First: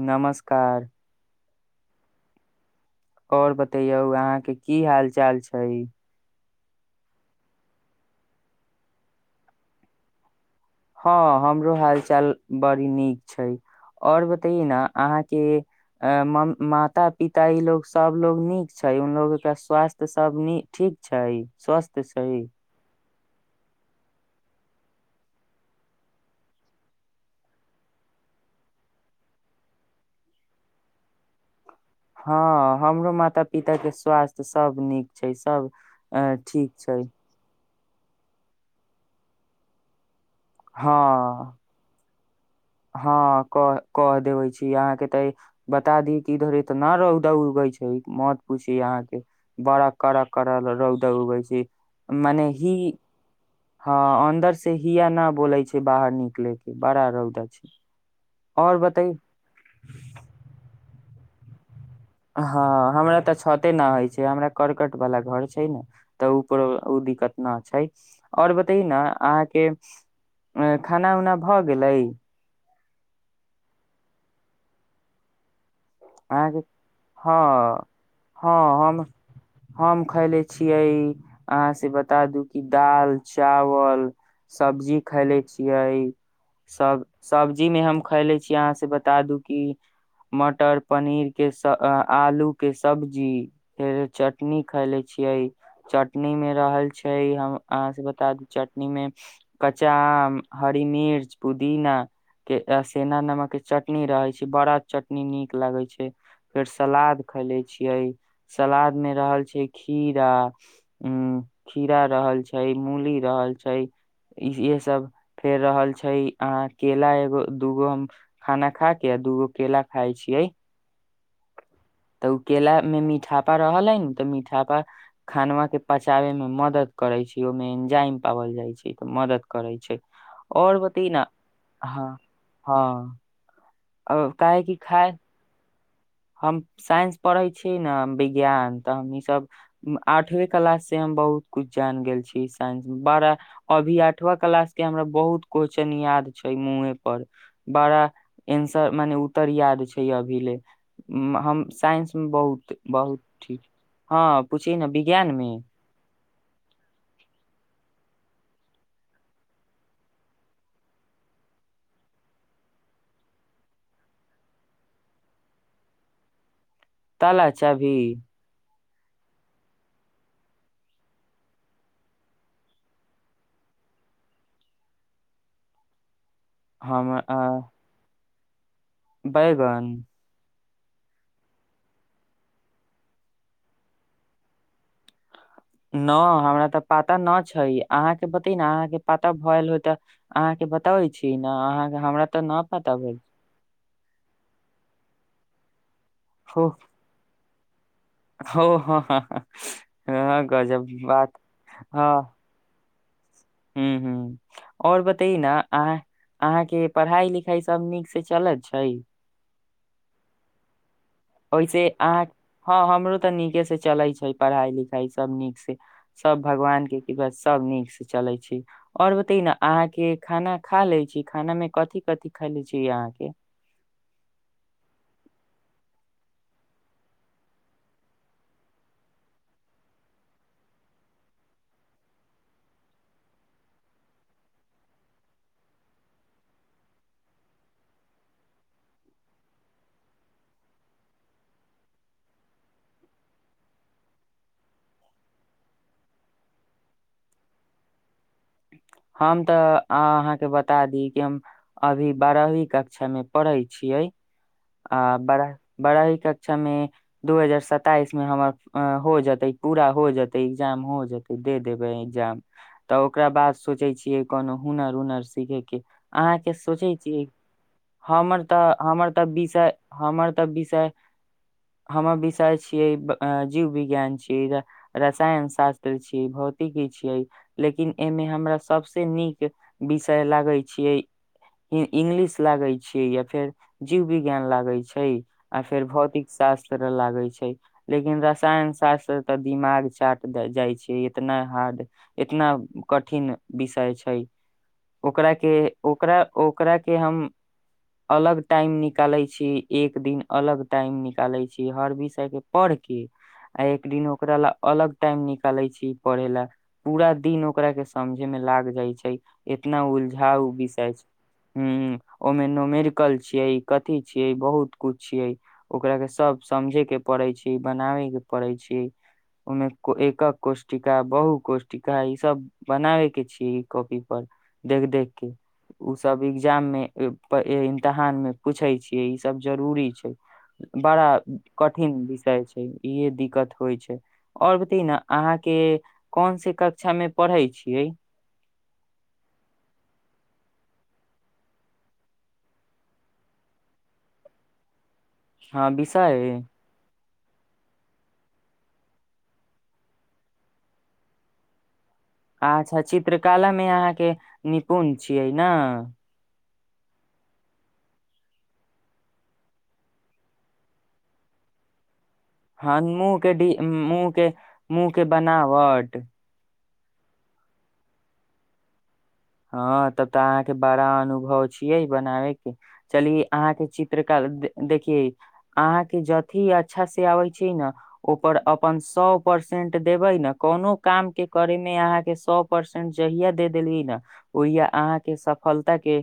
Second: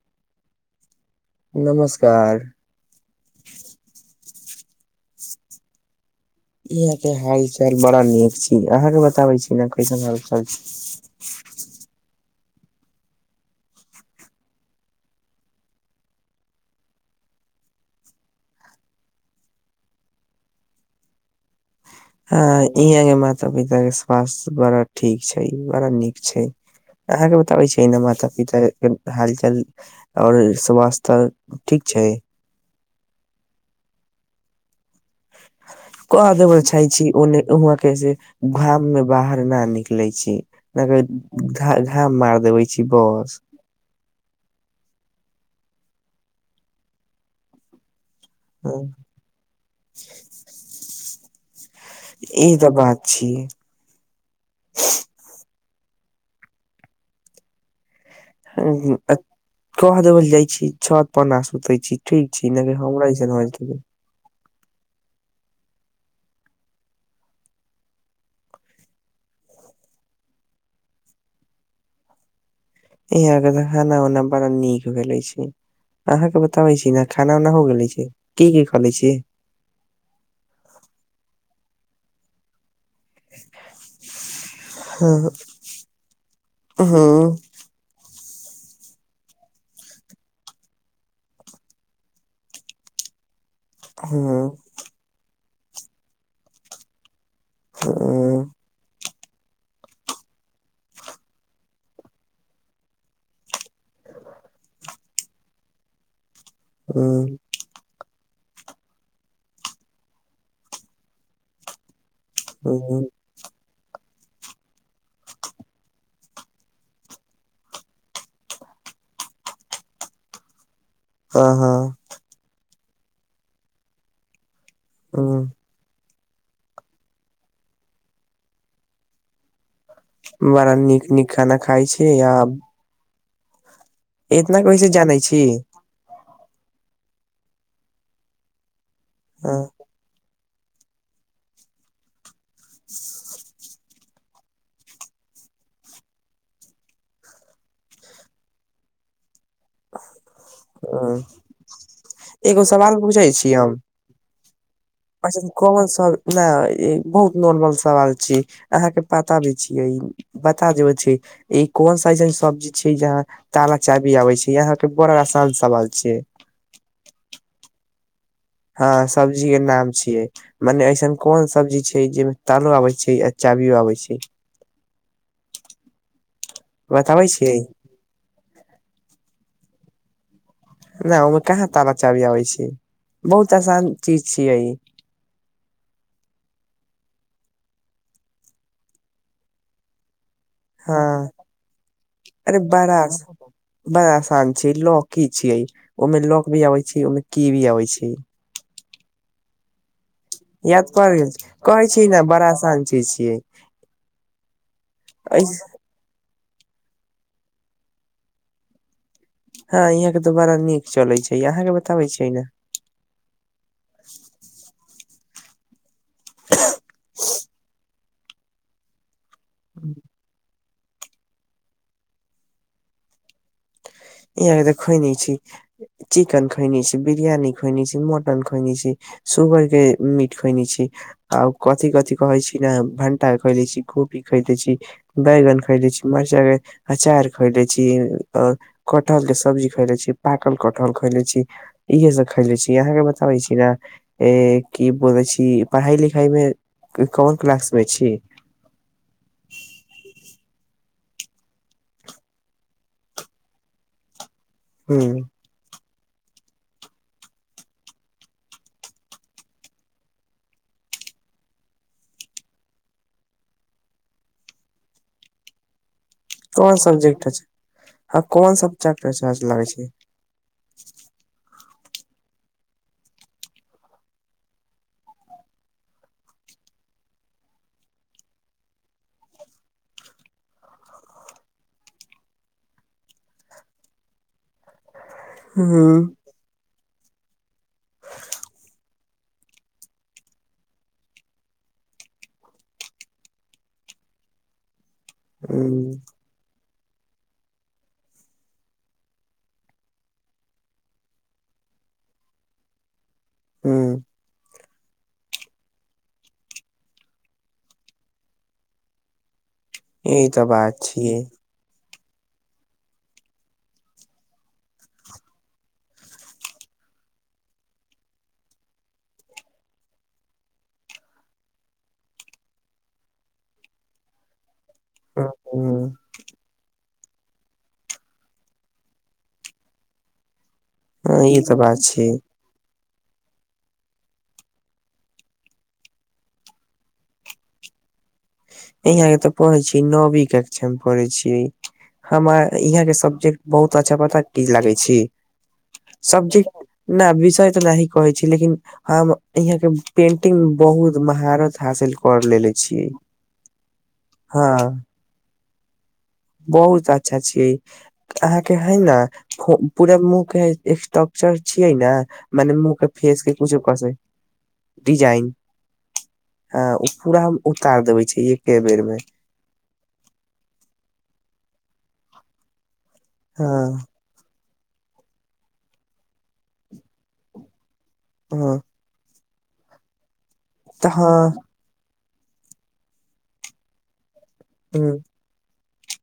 नमस्कार नमस्कार। औश्र बतैयौ अहांके कि हाल चाल छै। इहां के हाल चाल बड़ा नीक छै, अहां के बताबै छी ने कैसन हाल छै। हां, हमरो हाल छै चाल बड़ी नीक छै, और बतैए न अहांके म माता पिता इ लोग सब लोग नीक छै उन लोगके स्वास्थ्य सब न ठीक छै? स्वस्थ छै हां, इहां के मात माता पिता के स्वास्थ्य बड़ा ठीक छै बड़ा नीक छै अहांके बताबै छी ने माता-पिता के हालचाल और स्वास्थ्य ठीक छै हां, हमरो माता पिताके स्वास्थ्य के सब नीक छै सब कह अ, देबय ठीक चाहै छै छी ओने उहां तैसे घाम में बाहर ना निकलै छी। नहि कह घ- घा मार देबै हां, क क देबै छी अहांके त बता दी कि इधर एतना रौदा उगै छै। मत पुछि हाँ, अहांके बड़ा कड़ा कड़ा रौद रौंद उगै छै मने ई तऽ ही, बात छी हां अन्दर से हिया ना बोलै छै। कि बाहर निकले के, बड़ा रौदा छै। और बते कह देबल जाइ छी, छत पना सूतै छी। ठीक छी ने हँ हमरा ऐसन तऽ होल छते नहि होइ छै। हमरा करर्कट वाला घर छै ने तऽ उ पर ओ दिक्कत न छै। आओर बतयो ने अहाँके खाना-उना भऽ गेलै? ईहाँ के तऽ खाना-ओना बड़ा नीक भेलै छी। अहांके, ने खाना उना हो हां गेले छै की की हां खले हम, छी हम खयले छियै अहांसे बता दु कि दाल चावल सब्जी हाँ खैले छियै, हाँ सब सब्जी मे हम खयले छी की आहाँ सब के बता दू कि मटर पनीर के स आ आलू के सब्जी। फेर हाँ चटनी खाय ले छियै। चटनी मे रहल छी। छै हम अहाँ हाँ से बता दू चटनी मे कच्चा आाम, हरी मिर्च, पुदीना के सेंधा नमक के चटनी रहे छै बड़ा चटनी नीक लागै छै। फेर सलाद हाँ खैले छियै। सलाद मे रहल छै खीरा उ खीरा रहल छै मूली रहल छै। इहे सब फेर रहल छै। अहाँ केला एगो दूगो हम खाना खा के आ दूगो केेला खााय छी। यै हँ हँ मे मीठापा रहलै तऽ मीठा हाँ, खानवा के पच पचाबै में मदद करे छै। ओहि मे एंजइम पावल जाय छै त मदद करे छै। बड़ा और बतै न नीक-नीक खाना खाइ हँ छियै आब‌। हँ इतना‌ काहेकि कैसे खाय जानै छी? हम साइंस पढ़ै छी ने विज्ञान। तऽ हम ई सब हाँ, आठवीं क्लास से हम बहुत कुछ जान गेल छी साइंस में। बड़ा अभी आठवा क्लास के हमरा बहुत क्वेश्चन याद छै मुँहे पर। बड़ा एन्सर मने उत्तर याद छै अभी ले। हाँ। हम साइंसमे एगो सवाल बहुत-बहुत पूछै छी ठीक हम हँ पूछि ने विज्ञान अच्छा त मे काॅमन सर न ई बहुत नॉर्मल सवाल छै। अहाँ के पताबी छिय बता देब छै। ई कोन सा ऐसन सब्जी छै? जहाँ ताला-चाभी भी आबे छै। अहाँ के बड़ा आसान सवाल छै। ताला-चाभी हँ सब्जी के नाम छियै। मने अऐसन कोन सब्जी छै? जाहिमे तालो आबै छै आ चाभियो आबै छै। हमे बताबै आ छियै बैगन? नहि ओहिमे कहाँ ताला चभी आबै छै बहुत आसान चीज छियै ई। नहि हमरा तऽ पता नहि छै अहाँके बते ने अहाँके पता भल हो त। हँ तऽ अरे न पता बड़ा भेल बड़ा आसान छै लौक छियै ओहिमे लॉक भी आबै छै ओहिमे की भी अबै छै। हौ ह ह याद पारियो कहै छी ने बड़ा आसान छै। की छियै। हुं हुं और बताय न अहा अहाँ के पढ़ाई लिखाई सब नीक से चलैत छै। हँ इहाँके तऽ बड़ा नीक चलै छै अहाँके ओहिसे बताबै अहाँ छियै ने हँ हमरो तऽ नीके से चले छै पढ़ाई लिखाई छै। सब नीक से सब भगवान के कृपा स सब नीक। चलै छी आ ओरब तिन अहाँके खाना खा ले छी खाना मे कथि कथि खा ले छी अहाँके। यह कतऽ खैने छी, चिकन खैने छी, बिरियानी खोइने छी, मटन खैने छी, सुगर के मीट खैने छी, आ कथि कथि कहै छी ने भंटा खैते छी, गोभी खैते छी, बैगन खैते छी, मरचाई के अचार खेते छी। कटहल के सब्जी खैले छी, पाकल कटहल खैले छी, इहे सब खैले छी, अहाँके बताबै छी ने की बोले छी पढ़ाई लिखाई मे कॉन क्लास मे छी। हम तऽ अहाँके बता दी कि हम अभी बारहवीं कक्षामे पढ़ै छियै। हुं आ बड़ा बड़ाई कक्षा मे दू हजार सताइस में हमर हो जेते पूरा हो जेते एग्जाम हो जेते दे देबे एग्जाम तऽ ओकरा बाद सोचै छियै कोनो हुनर उनर सीखेके। अहाँके कोन सोचै छियै सब्जेक्ट अच्छा आ हमर कोन तऽ सब्जेक्ट हमर तऽ अच्छा लागै विषय छै हमर तऽ विषय हमर विषय छियै जीव विज्ञान छियै, रसायन शास्त्र छियै, भौतिकी छियै लेकिन एमे हमरा सबस नीक विषय लागे छीेये इंगलिश लागे छी या फेर जीव विज्ञान लागे छैय। आर हुं फेर भौतिक सास कर लागे छैय लेकिन रसायन शास्त्र तऽ दिमाग चाट जाइ छैय, इतना हार्ड इतना कठिन विषय छैय। ओकरा के हुं ओकरा ओ ओकरा के हम अलग टाइम निकालै छी एक दिन अलग टाइम निकालै छी हर विषय के पढ़ के। आ एक हुं दिन ओकरा ला अलग टाइम निकाले छी पढ़े ला पूरा दिन ओकरा के सम जे मे लाग जाइ छैय। इतना यही तऽ उलझाउ बात बिसै छियै। छैय हूं हूं ओहिमे नोमेरिकल छीये कथि छियै बहुत कुछ छियै ओकरा के सब समझे के पड़े छैय बनावे के पड़े छैय ओहिमे एकक कोष्टिका बहु कोष्टिका ई सब बनावे क् छी ई कॉपी पर। देख-देख ह के। ऊसब एग्जाम मे ई प् इम्तिहान मे पूछै छियै। ईसभ जरूरी छै। बड़ा ई तऽ बात कठिन छै विषय छै। इहे दिक्कत होइ छै। और बताइ न, अहाँके कौन सी कक्षामे पढ़ै छियै? यहांके तऽ पढ़े छी नौवी कक्ष मे पढ़े छी हमरा यहा के सब्जेक्ट बहुत अच्छा पता की लागे छी हँ बिसै सब्जेक्ट न विषय तऽ न ही कहे छी लेकिन हम यहां के पेंटिंग मे बहुत महारत हासिल पढ ले लेे अच्छा छियै। चित्रकला मे अहाँके हँ निपुण छियै? ना? बहुत अच्छा छियै ई। अहाँके हइ ना, को पूरा मुँहके स्ट्रक्चर छियै ने मने मुँह हँ, के फेस मुँहके के डि कुछो कस मुँहके मुँहके बनावट? अ ओ पूरा हम उतार देबै छियै एक्के बेरमे। हँ तब तऽ अहाँके बड़ा अनुभव छियै बनाबयके। चलिये अहाँके हँ चित्रकला दे- देखियै, अहाँके जँ अथि अच्छासे आबै छै ना ओपर हँ अपन सौ परसेंट देबै न कोनो तऽ हँ कामके करैमे अहाँके स्- सौ परसेंट जहिया दे देलियै न ओहिया ह अहाँके सफल ताके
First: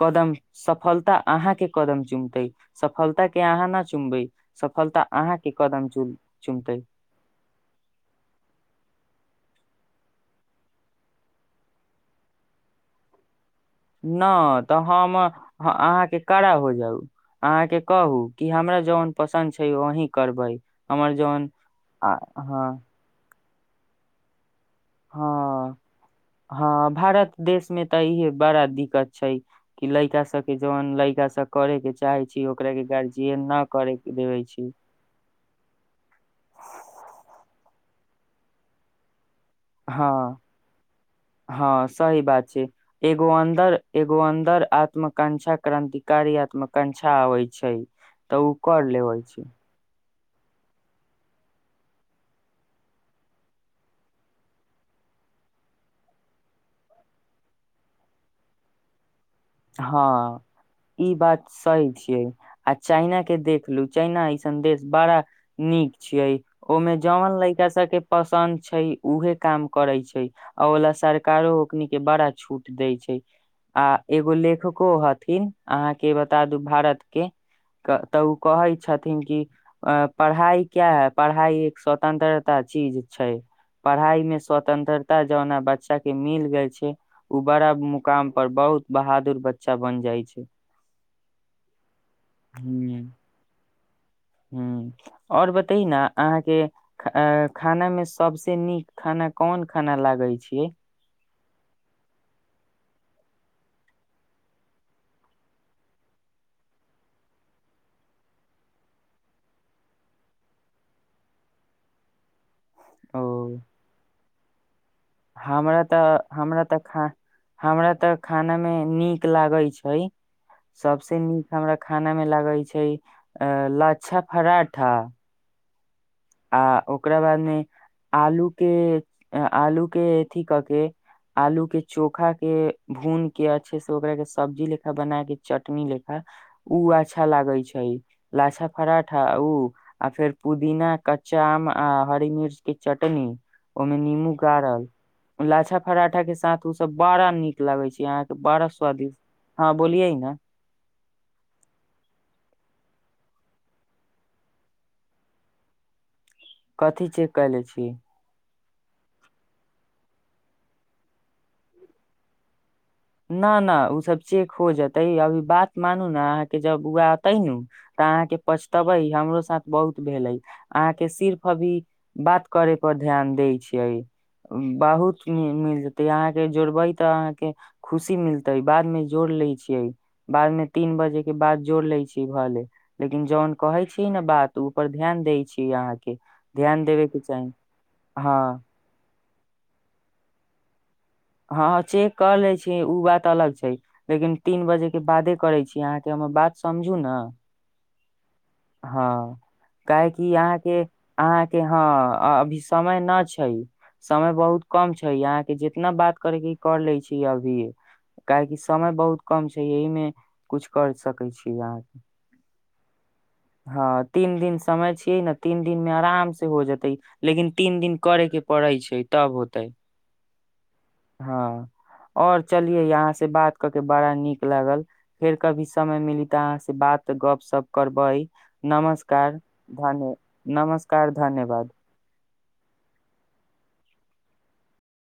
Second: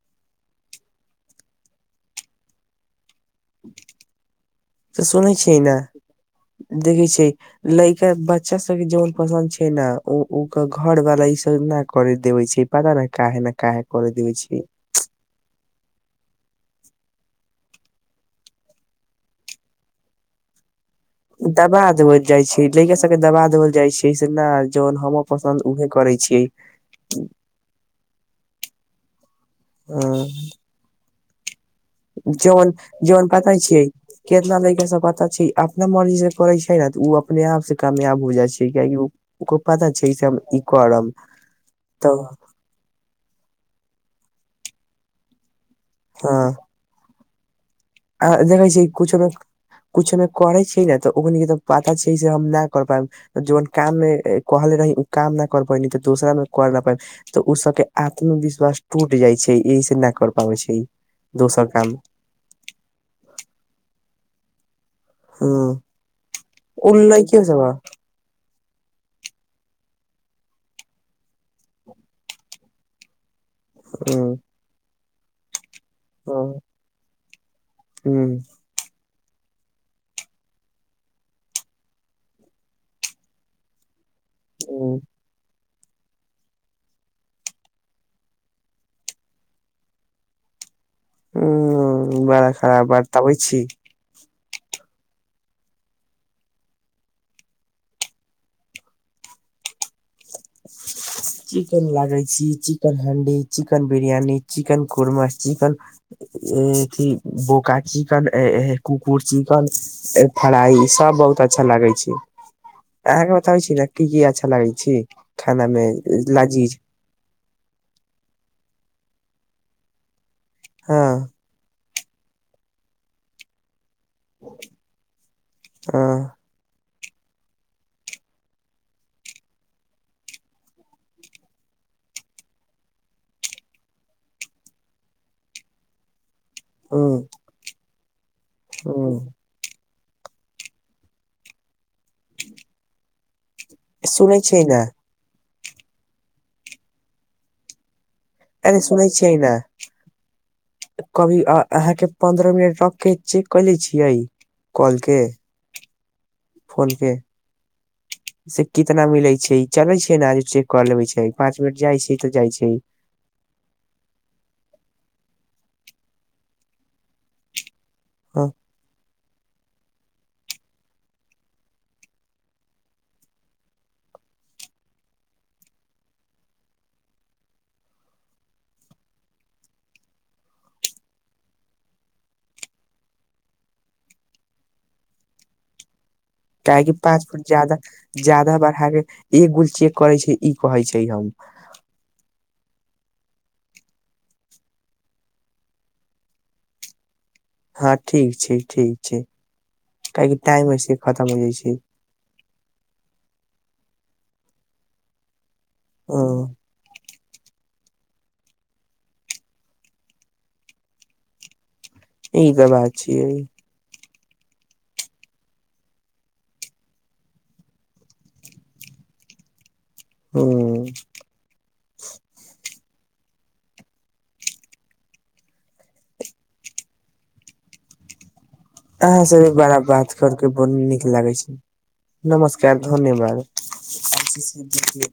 कदम सफलता अहाँके कदम चुमतै। सफ्- तऽ सुनै अहाँके छियै ने। कदम चुम चुमतै देखै छियै लैका बच्चा सबके जौन पसन्द छै हइ ना, ओ उकर घरवाला ईसब ना करे देवै छै। पता नै काहे ला। ना तऽ हम ह अहाँके कड़ा हो जाउ। अहाँके कहू, कि हमरा जौन पसन्द छै वहीँ करबै। हमर जौन दबा आ- देवल जाइ हँ छै। लैका सबके दबा देवल जाइ छै से नाइ हँ। हँ, भारत देशमे तऽ इहे बड़ा दिक्कत छै। कि लैका सबके जौन लैका सब करे के चाहे छी जन ओकरा के जन गार्जियन पता न छियै, करे के देवे कितना छी लैकासब पता छै अपना मर्जीसे करै छै ने, तऽ उ अपने आपसे कामयाब हो जाइ छै कियाकि ओ हँ हँ तऽ सही बात छै एगो अन्दर। एगो अन्दर आत्मकांछा। क्रानंतिकारी आत्मकां। अच्छा आबै छै। आ तऽ ओ देखै कर छियै कुछ लेबै लोक छै कुछ हमे करे छीयै ने तऽ ओकनीके तऽ पता छै से हम ना कर पाइब। जोन काममे एक कहले रही, उ काम ना कर पयली, तऽ दोसरामे कर ना पाइब, तऽ उ सबके आत्मविश्वास टूट ट जाइ छै इहेसे ना हँ कर पाबै छै ई, बात दोसर सही काम। छियै आ चाइना के देखलु। चाना ई सन्देश। बड़ा हम्म नीक छियै उ ओहिमे जवन लइकियों लड़िका ह सब के पसन्द। छै उहे काम करै छै आ ओ ल सरकारो ओन के बड़ा छूट दै छै। एगो हम्म लेखको हत। इन अहाँके बता दू हम्म भारत। के। तऽ हम्म ओ कहै छथि। कि अ पढ़ाइ क्या है पढ़ाइ एक स्वतंत्रता चीज छै पढाई। मे हम्म स्वतंत्रता जाना बच। बच्चा के मिल गेल छै ओ बड़ा मुकाम पर बहुत। बहादुर बच्चा बन जाइ छै। ह बड़ा खराब ह आ त बै छी। ह आओर बतै न अहाँके खाना मे सभस नीक खाना कोन खाना लागै छै। हे। चिकेन लागे छी चिकेन हंडी चिकेन बिरियानी चिकेन कर्मा चिकनथ बोका चिकन कुकुर चिकन फ्राई सब बहुत अच्छा लागे छै। ओ अहा के बतावें छी ने की की आ छै। अचछा लगै छै। हमरा तऽ हमरा तऽ ख हमरा तऽ खाना मे नीक। नीक लागै छै। हँ सबस नीक हमरा। खाना में लागै छै अ ला। अच्छा परराठा। हँ आ ओ। ओकरा बाद मे आलू के आलू के अथी कऽ के आलू के चोखा के भून के अच्छे से ओकरा के सब्जी लेखा बना के चटनी लेखा। ओ हूँ अच्छा लागे छै। लाछा फराठ हूँ आउ। आर फेर पुदीना। कच्चा आम आ हरी मिर्च के चटनी। ओहिमे नीबू सुनै छियै ने गड़ल। लाछा पराठा के साथ सब बड़ा नीक लगे छै यहां। अरे सुनेै छियै ने न कभी अहाँके पन्द्र मिनट र। अ के चेक क ले छियै कॉल के। फोन कथी के चेक कयले छी। से कितना मिलै छै चले छै ने चेक कऽ लेबे छै पाँच मिनट जाइ छै तऽ जाइ छै। न नहि ओसभ चेक हो जेतै अभी बात मानू ने अहाँके जब उग तै न। तऽ अहाँ के ह पछतेबै हमरो साथ बहुत। भेलै अहाँके सिर्फ अभी बात करे पर ध्यान दै छियै बहुत मिल जेतै अहाँके जोड़बै तऽ अहाँके। खुशी मिलते बाद मे जोड़ ले छियै बाद मे तीन बजे के बाद जोड़ ले छी भले लेकिन जौन कहे छीियै ने बात ऊपर ध्यान दै छीिय अहाँके। त ध्यान कि देबे के पाँच फुट चाही जादा हँ जाददा बार हे। ए गुल चेक करे छै ई कहै छै। हम हँ चेक क लै छी। ओ बात अलग छै लेकिन तीन बजे के बादे करै छी अहाँके हमर बात समझु ने। हँ ठीक छै ठीक हँ छै काहेकि टाइम अहाँके ऐसे खतम हो जाइ अहाँके छै हँ अभी समय नहि छै। समय बहुत कम छै यहाँ के जितना। ह करके कर ले छी अभी। काहेकि समय बहुत कम छै एहिहमे कुछ कर सकैत छीियै अहाँ। ई त भ। छिय। तीन दिन समय छियै ने तीन दिन मे आराम से हो जेतै लेकिन तीन दिन करे के पड़ै छै तब होतै। हु। हँ और चलिये अहाँ से बात क के बड़ा नीक लागल फेर कभी समय मिली तऽ अहाँ से बात गप सप करबै। अहाँ नमस्कार सब भ बड़ा बात धन्य करके ब नीक नमस्कार लागे छै। धन्यवाद नमस्कार धन्यवाद।